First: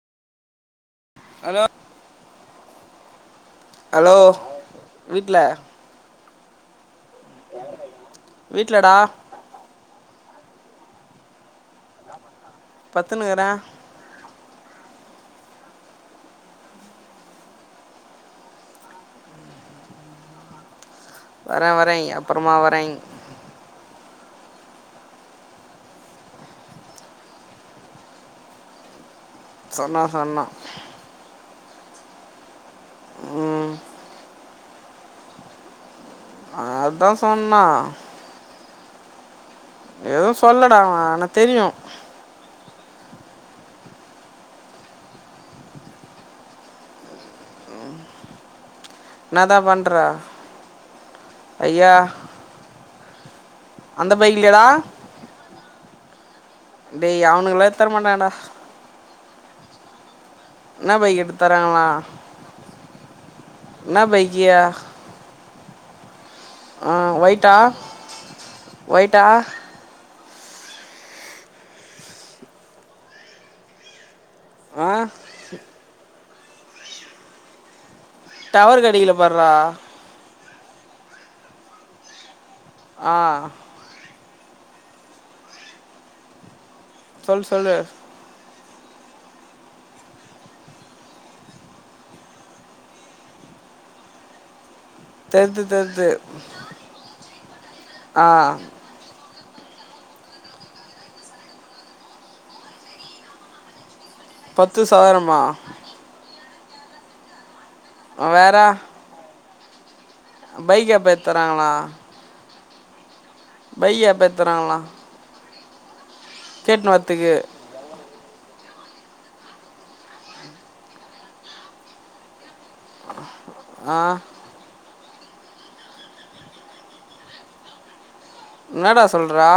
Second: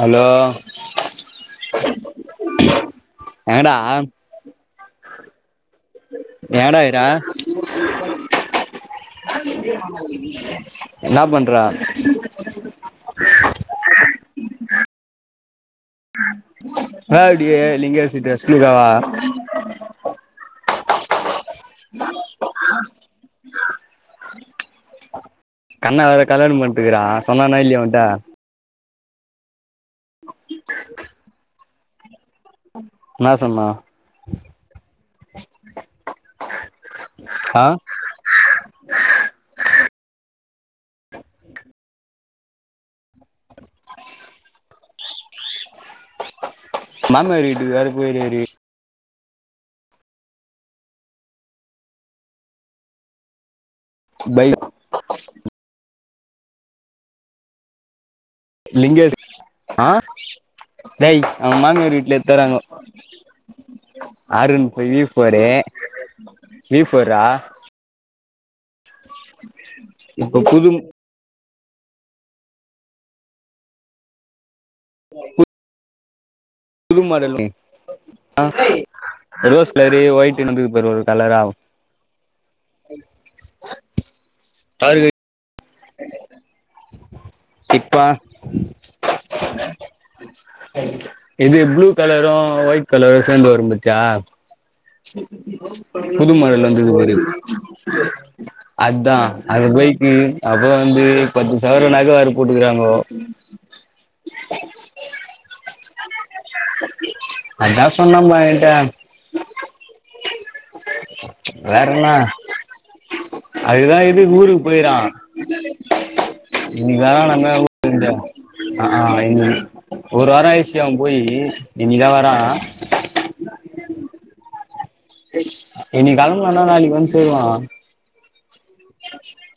Hello hello எங்கடா hello வீட்ல நீ எங்கடா கிற வீட்லடா இன்னா பண்ற பத்துன்னுக்குற வா அப்டியே லிங்கேஷ்கிட்ட ஸ்ப்பீடா வா வர வரே அப்பறமா வரேங் கண்ணா வேற கல்யாணம் பண்ட்டுக்குறா சொன்னானா இல்லியா உன்ட்ட சொன்னா சொன்னா இன்னா சொன்னா ம் அதா ஆ சொன்னா எதுவு சொல்லட அவ ஆனா தெரியு மாம்னாறு வீட்டுக்கு வேற போயிருக்காரு இன்னாதா பண்ற ஐயா அந்த பைக்லியா பைக் டா டேய் அவனுக்குலா எத்தரமாட்டாங்கடா லிங்கேஷ் அ என்ன பைக் டேய் எடுத்து அவ தராங்களா மாமியாரு வீட்டு்ல எத்தறாங்கோ என்ன பைக்கியா ஆர்ரொன் ஃபையி ஃபோரே அ ஒயிட்டா ஒயிட்டா இப்ப புதும் அ புது மாடல் மே அ டவர் கெடைக்கல பார்றா ரோஸ் கலரு ஒயிட் டேம் வந்தது பர் ஒர் ஒர் கலராவ் ஆ சொல்லு சொல்லு [unintelligible] இப்பா [inaudible] இது ப்ளூ கலரோ ஒயிட் கலரோ சேந்து வரும் பாத்தியா தெர்து தெர்து புதுமாடலு வந்தது பாரு ஆ அத்தா அது பைக்கு அப்பறோ வந்து பத்து சவரோ நக வேற போட்டுகுறாங்கோ பத்து சதுரமா அதா சொன்னாமா என்ட்ட பைக்க எப்ப எத்தறாங்ளா அதுக்குதா எப்டி ஊருக் எடுத்துறாங்களா போய்கிறா கேட்டுன்னு இன்னிக்கி வரத்துக்கு வேலன்ற [unintelligible] அக் அ இன் ஒரு வாரோ ஆய்ஷி அவ போயி இன்னிக்கு தா வரா அ இன்னிக் கெளம்னானா நாளிக் வந்து சேருவா இன்னடா சொல்றா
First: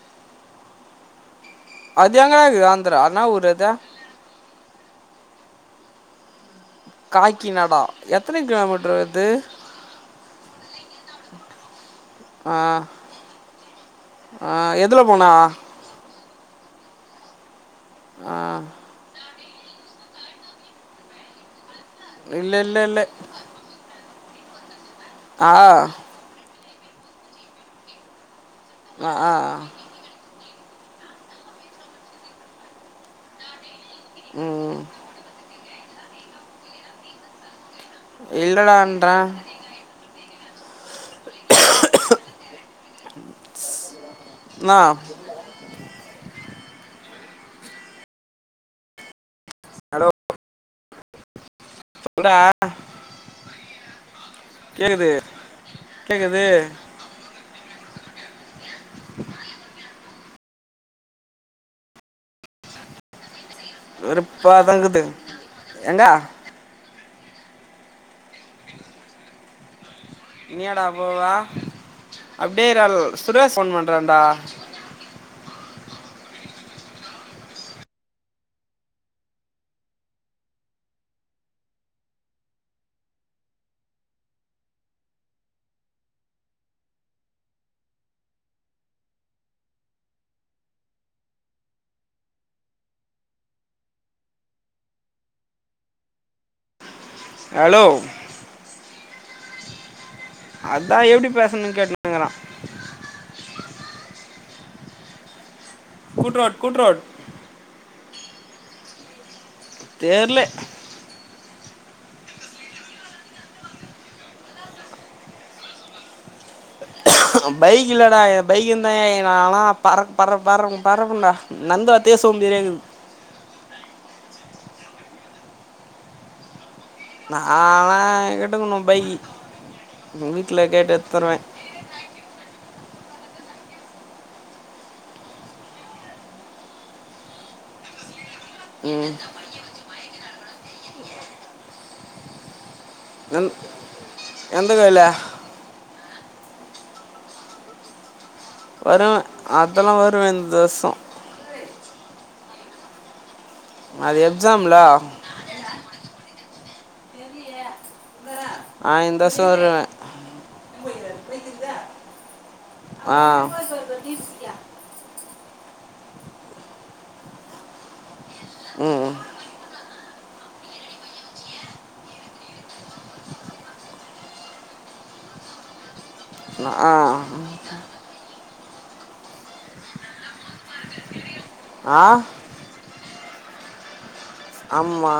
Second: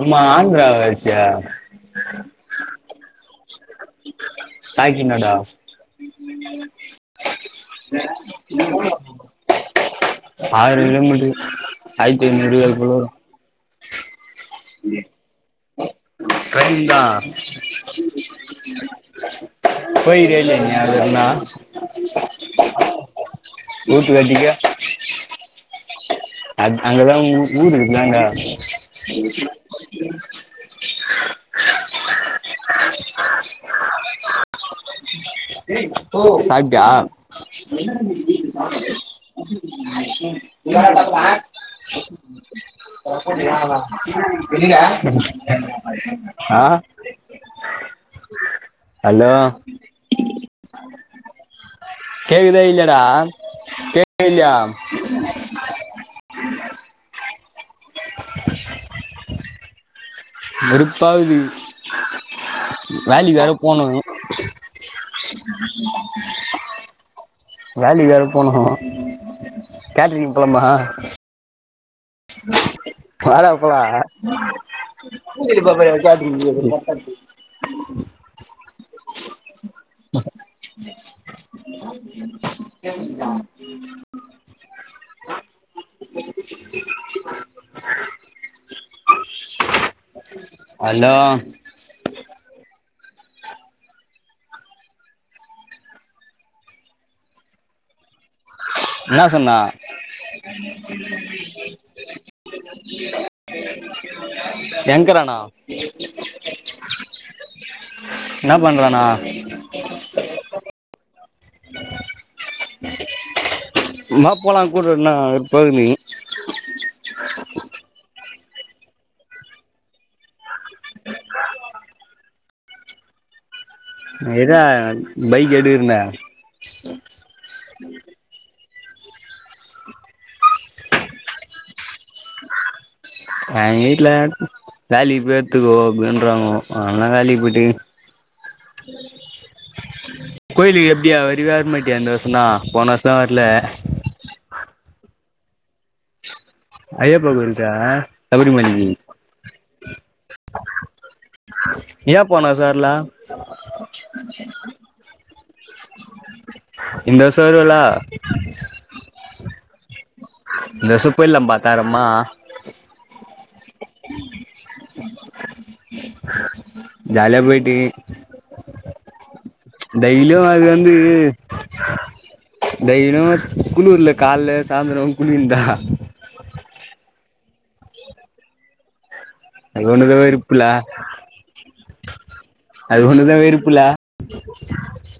அமா ஆந்ராவாச்சே அது எங்கடாக்குது ஆந்ரா இன்னா ஊரு அதே காக்கிநாடா காக்கிநாடா எத்தனை கிலோமீட்டர் வருது ஆயிரோ‌ கிலோ மீட்ரு ஆயிர்த்து ஆ ஐநூறு கிலோ ஆ மீட்ரு எதில் போனா அதுபோல வரோ கந்தா மா போயிக்கிரியா இல்லியா நீ அதுவர்லோ இல்ல இல்ல இல்ல டிக்கா அத் அங்கதா ஊ ஊரு இருக்குதாங்க ஆ ஆ கா.. கா.. கா... ம் ம் ஓ சாப்டியா இல்லைடான்றேன் இல்ல நா சாப்பலா இல்ல அண்ணா ஆ அலோ ஹலோ ஆ சொல்டா கேக்குதா இல்யாடா கேக் தா இல்யா கேக்குது ஹ ஹ ஹ வெறுப்பாகுது வேலிக் வேற போனு வெறுப்பாக தான் இருக்குது எங்க வேலைக் வேர போனு கேட்ரிங்கு போலாமா நீடா போவா அப்டியே ரால் சுரேஷ் ஃபோன் வாடா பண்றான்டா போலா [unintelligible] எங்கள பாத்தா எப்டி கிச் கேட்ச்சா ஹ அலோ அலோ என்னா சொன்னா? அதா எப்டி பேசணுன் கேட்டுனுக்குறா எங்க்றானா கூட்ரோட் கூட்ரோட் என்னா பண்றானா தெர்ல ஆ வா போலா கூட்ரோட்னா [unintelligible] நீ பைக் இல்லடா எ பைக் இர்ந்தா எ நாலா பற பறப் பரப் பரப்பண்டா நட்ந்து வர்தே சோம்பேறியாக்கீது இர்ரா பைக் எடுக்கிரண்டா நாலா எடுக்கணு பைக்கி வீட்ல கேட் எத்தருவே அ எங்க வீட்ல வேலிக் பேத்துக்கோ அப்டின்றாங்கோ அதனா வேலைக்கு போய்ட்டு ம் கோயிலுக்கு எப்டியா வருவியா வர மாட்டியா இந்த வருசந்தா போனா வருஷ்தா வர்ல எந் எந்த கோயிலு ஐயப்ப கோயில் தா வருவே அதெல்லா வருவே இந்தோசோ வர்லா அது எக்ஸாம் லா இந்த வர்ஷோ வருவலா வருவ தெசப்பெல்லா பாத்தாரம்மா ஆ ஜாலியா போயிட்டு ம் டெய்லியு அது வந்து டெய்லியு குளுர்ல கால்ல சாந்தரோ குளியல்தா ஆ அது ஒண்ணுதா வெறுப்புல ஆ அது ஒண்ணுதா வெறுப்புலா [inaudible] ஆமா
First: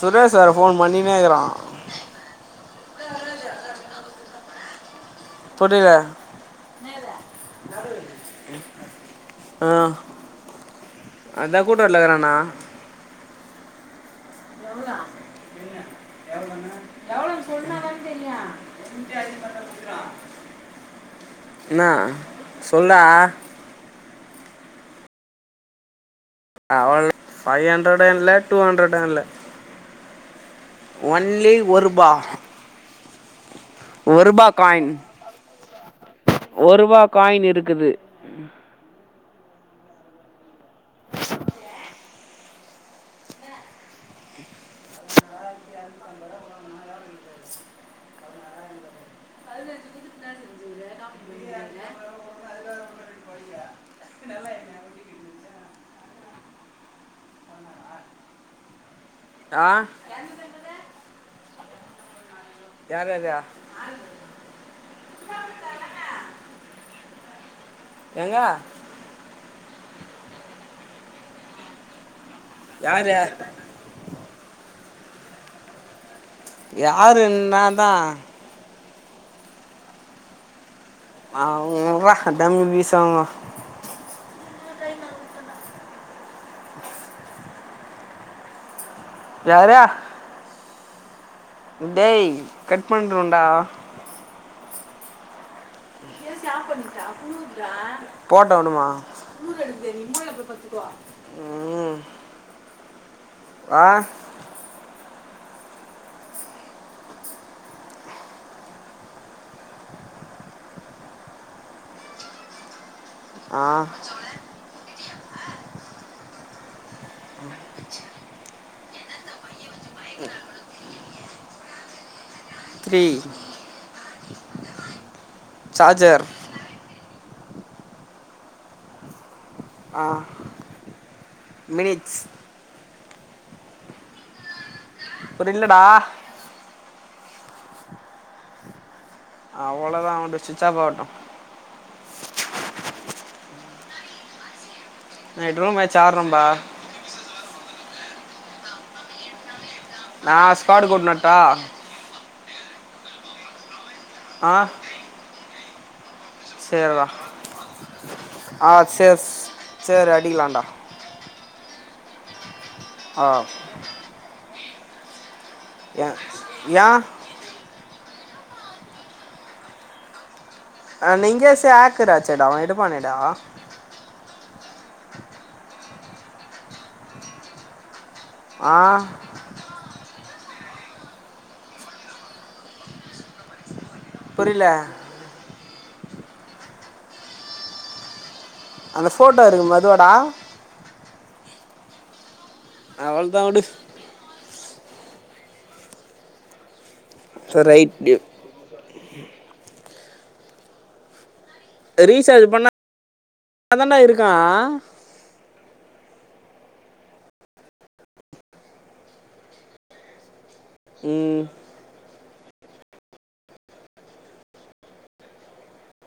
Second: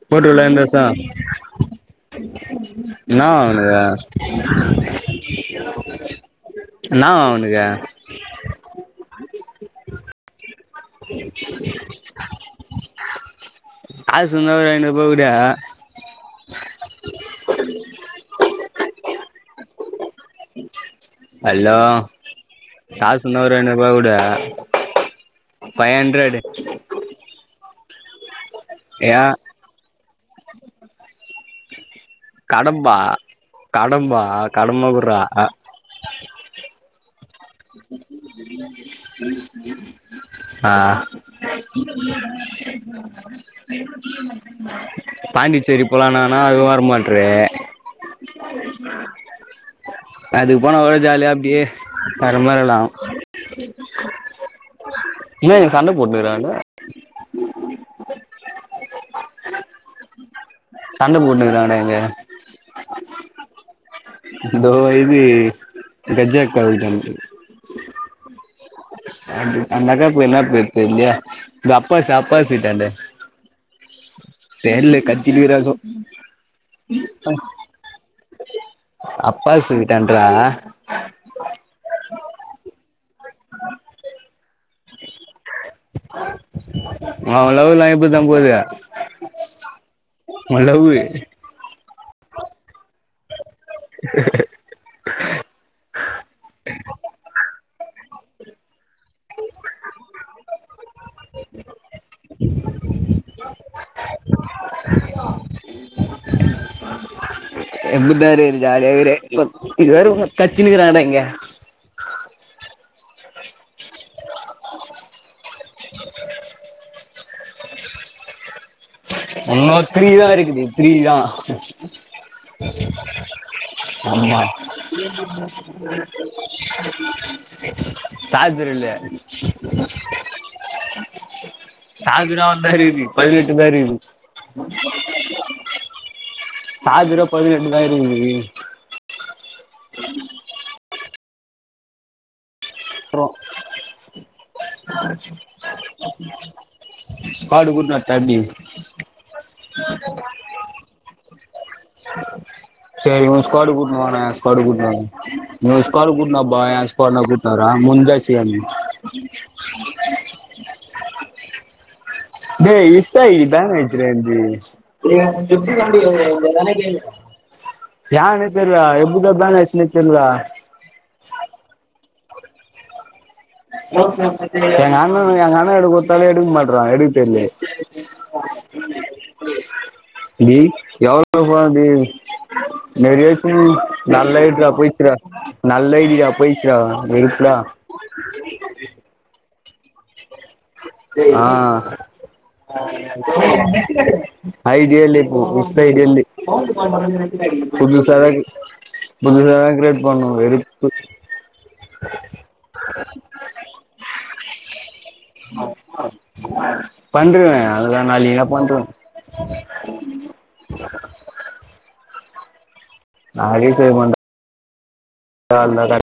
சுரேஷ் வேற ஃபோன் பண்ணினே இருக்கறா என்னாவா அவுனுக்கு புரில அவனுக அ [inaudible] [inaudible] [inaudible] ஹலோ என்ன சொல்டா காசு இருந்தா ஒரு ஐநூறுவா குடா ஃபைவ் ஹண்ரடு அவ ஃபைவ் ஹண்ட்ரடு இல்ல ல டூ ஹண்ட்ரடு இல்ல ஒன்லி ஒருபா கடம்பா கடம்பா ஒரு ரூபா காயின் கடம்ப குடுறா அ ஒரு ரூபா காயின் இருக்குது ஆ பாண்டிச்சேரி போலானானா அதுவு பார் மால்ட்று [inaudible] பரம்பறலா ஏ இங்க சண்ட போட்டுக்றாங்க [inaudible] ஆ சண்ட போட்டுக்றான்டா இங்க யாராரு தோ இது கஜா கால்டன்டு எங்க அது அந்த அக்கா போயி என்னா பேச்சு தெர்லியே இந்த அப்பா சாப் பாசிட்டான்ட யார் தெர்ல கத்தினுக்றாங்கோ யாரு என்னாதா அப்பாஸ் வீட்டான்றா ஆ அவுங் உடறா டம்மி பீஸ் அவுங்க உ லவ் லா எப்டித்தா போது ரார உ லவ்வு டேய் கட் பண்றொன்டா போட்டானுமா ம் ஆ எப்டிதா இருக்து ஜாலியா இருக்து இது வேற கத்தினு இருக்றாங்டா இங்க ஆ இன்னு த்ரீ தா இருக்குது த்ரீதா த்ரீ அம்மா சார்ஜர் சார்ஜரு இல்ல ஆ மினிட்ஸ் சார்ஜரு அவ்ளதா இக்குது பதி னெட்டுதா இருக்குது ப்ரில்லடா சார்ஜ் வேற பதினெட்டு தா இருக்குது அவ்ளோதா உனுது ஸ்விட்ச் ஆஃப் ஆகட்டோ அப்றோ நைட் ரூம் மேட்ச் ஆடுறோம்பா ஸ்க்வார்டு கூட்னு வர்ட்டா அடிக்கறதுக்கு நா ஸ்க்வார்டு கூட்னு வர்ட்டா செரி உ ஸ்க்வார்டு கூட்னு வா நா ஏ ஆ ஸ்க்வார்டு கூட்னு வர நீ ஒரு ஸ்க்வார்டு கூட்னுவாப்பா ஏ சரிடா ஸ்க்வார்டு நா கூட் னு வர முஞ்ச்சா செய்யா நீ ஆ சரி சரி அடிக்கலாம்டா டேய் எக்ஸ்டா ஆ இதானு ஆயிடுச்சுடா என்து ஏன் ஏன் [unintelligible] ஏன்னே தெர்ல எப்டீ தா பேன் ஆயிச்சுனே தெர்லடா ஆ லிங்கேஸ் ஹேக்கறாச்சேடா அவ எடு பாணேடா [unintelligible] எங்க அண்ணனு எங்க அண்ணகிட்ட குத்தாலு எடுக்க மாற்றாங்க எடுக்க தெர்லே ஆ டீல் எவ்ளோப்பா டீல் [unintelligible] நல்ல புரியல ஹைட்றா போயிருச்சு டா நல்லா ஐடியா போயிருச்சு டா வெருப்புடா இதுவாடா ஆ அவ்வளோதான் விடு ஐடியா இல்ல இப்போ வொஸ்ட்டு ஐடியா இல்லே ரைட் புதுசா தா புதுசா தா கிரியேட் பண்ணனு வெறுப்பு ரீசார்ஜ் பண்ணா தண்டா இருக்கோ [unintelligible] பண்றுவ அதுலா நாளிக்கா பண்றுவ ம் நா ரீஜார்ஜ் பண்ற நல்லாதா இருக்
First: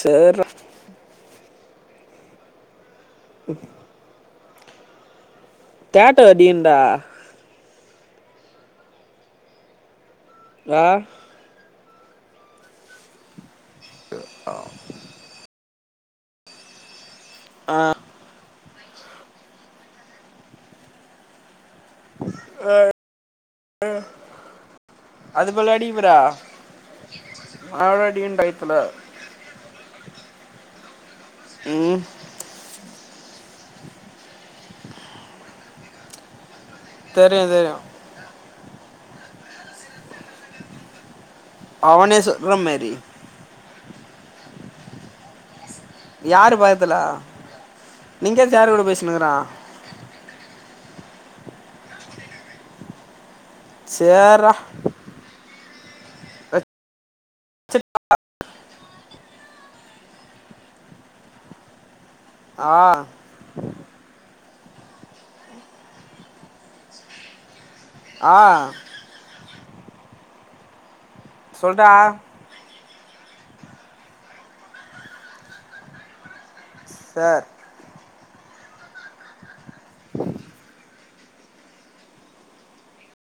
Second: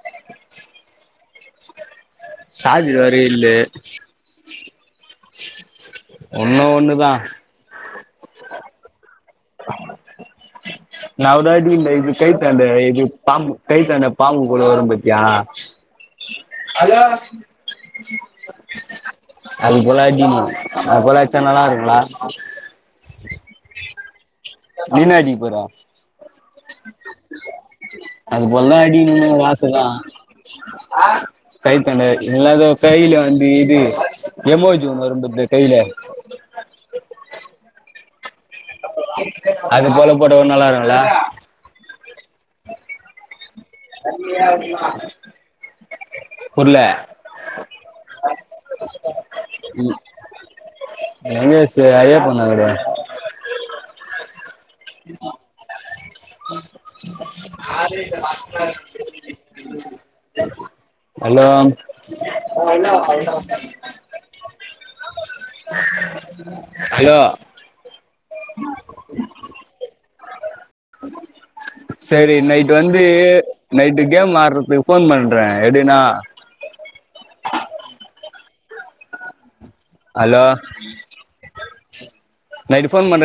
சர் டா சார்ஜ் வேற இல்லே கேட்ட ஒன்னு வதியுண்டா ஒண்ணுதா ஆ நவ தாடி இந்த இது கைத்தாண்ட இது பாம்பு கைத்தாண்ட பாம்பு போல வரு பத்தியா ஆ அது போல அடி நீ அது போலயட்ச்சா நல்லா இருக்கோல ஆ ஆ நீன்னா அடிக்க போறே அவட அடியுண்டா இத்துல அதுபோல்லா தா அடிக்கணோனு ஒரு ஆச தா ம் கைத்தாண்ட இல்னா எதோ கையில வந்தி இது எமோஜ் ஒன்னு வரும் பாத்தே கைலே தெரியு தெரியு அது போல போட்டா கூட நல்லா இருக்குல அவனே சுட்ர மாரி தண்ணியா ஊத்துட்மா யாரு பக்கத்துல லிங்கேஷ் யாரு கூட பேசினுக்குறா லிங்கேசு ஐயப்பன் நகறு சேர்ரா வச்சுட் [unintelligible] ஹலோ ஆ [unintelligible] ஹலோ ஆ சொல்றா செரி நைட்டு் வந்து நைட்டு கேம் ஆட்றதுக்கு ஃபோன் பண்ற எடுனா சார் ஹலோ நைட்டு போன் பன்றே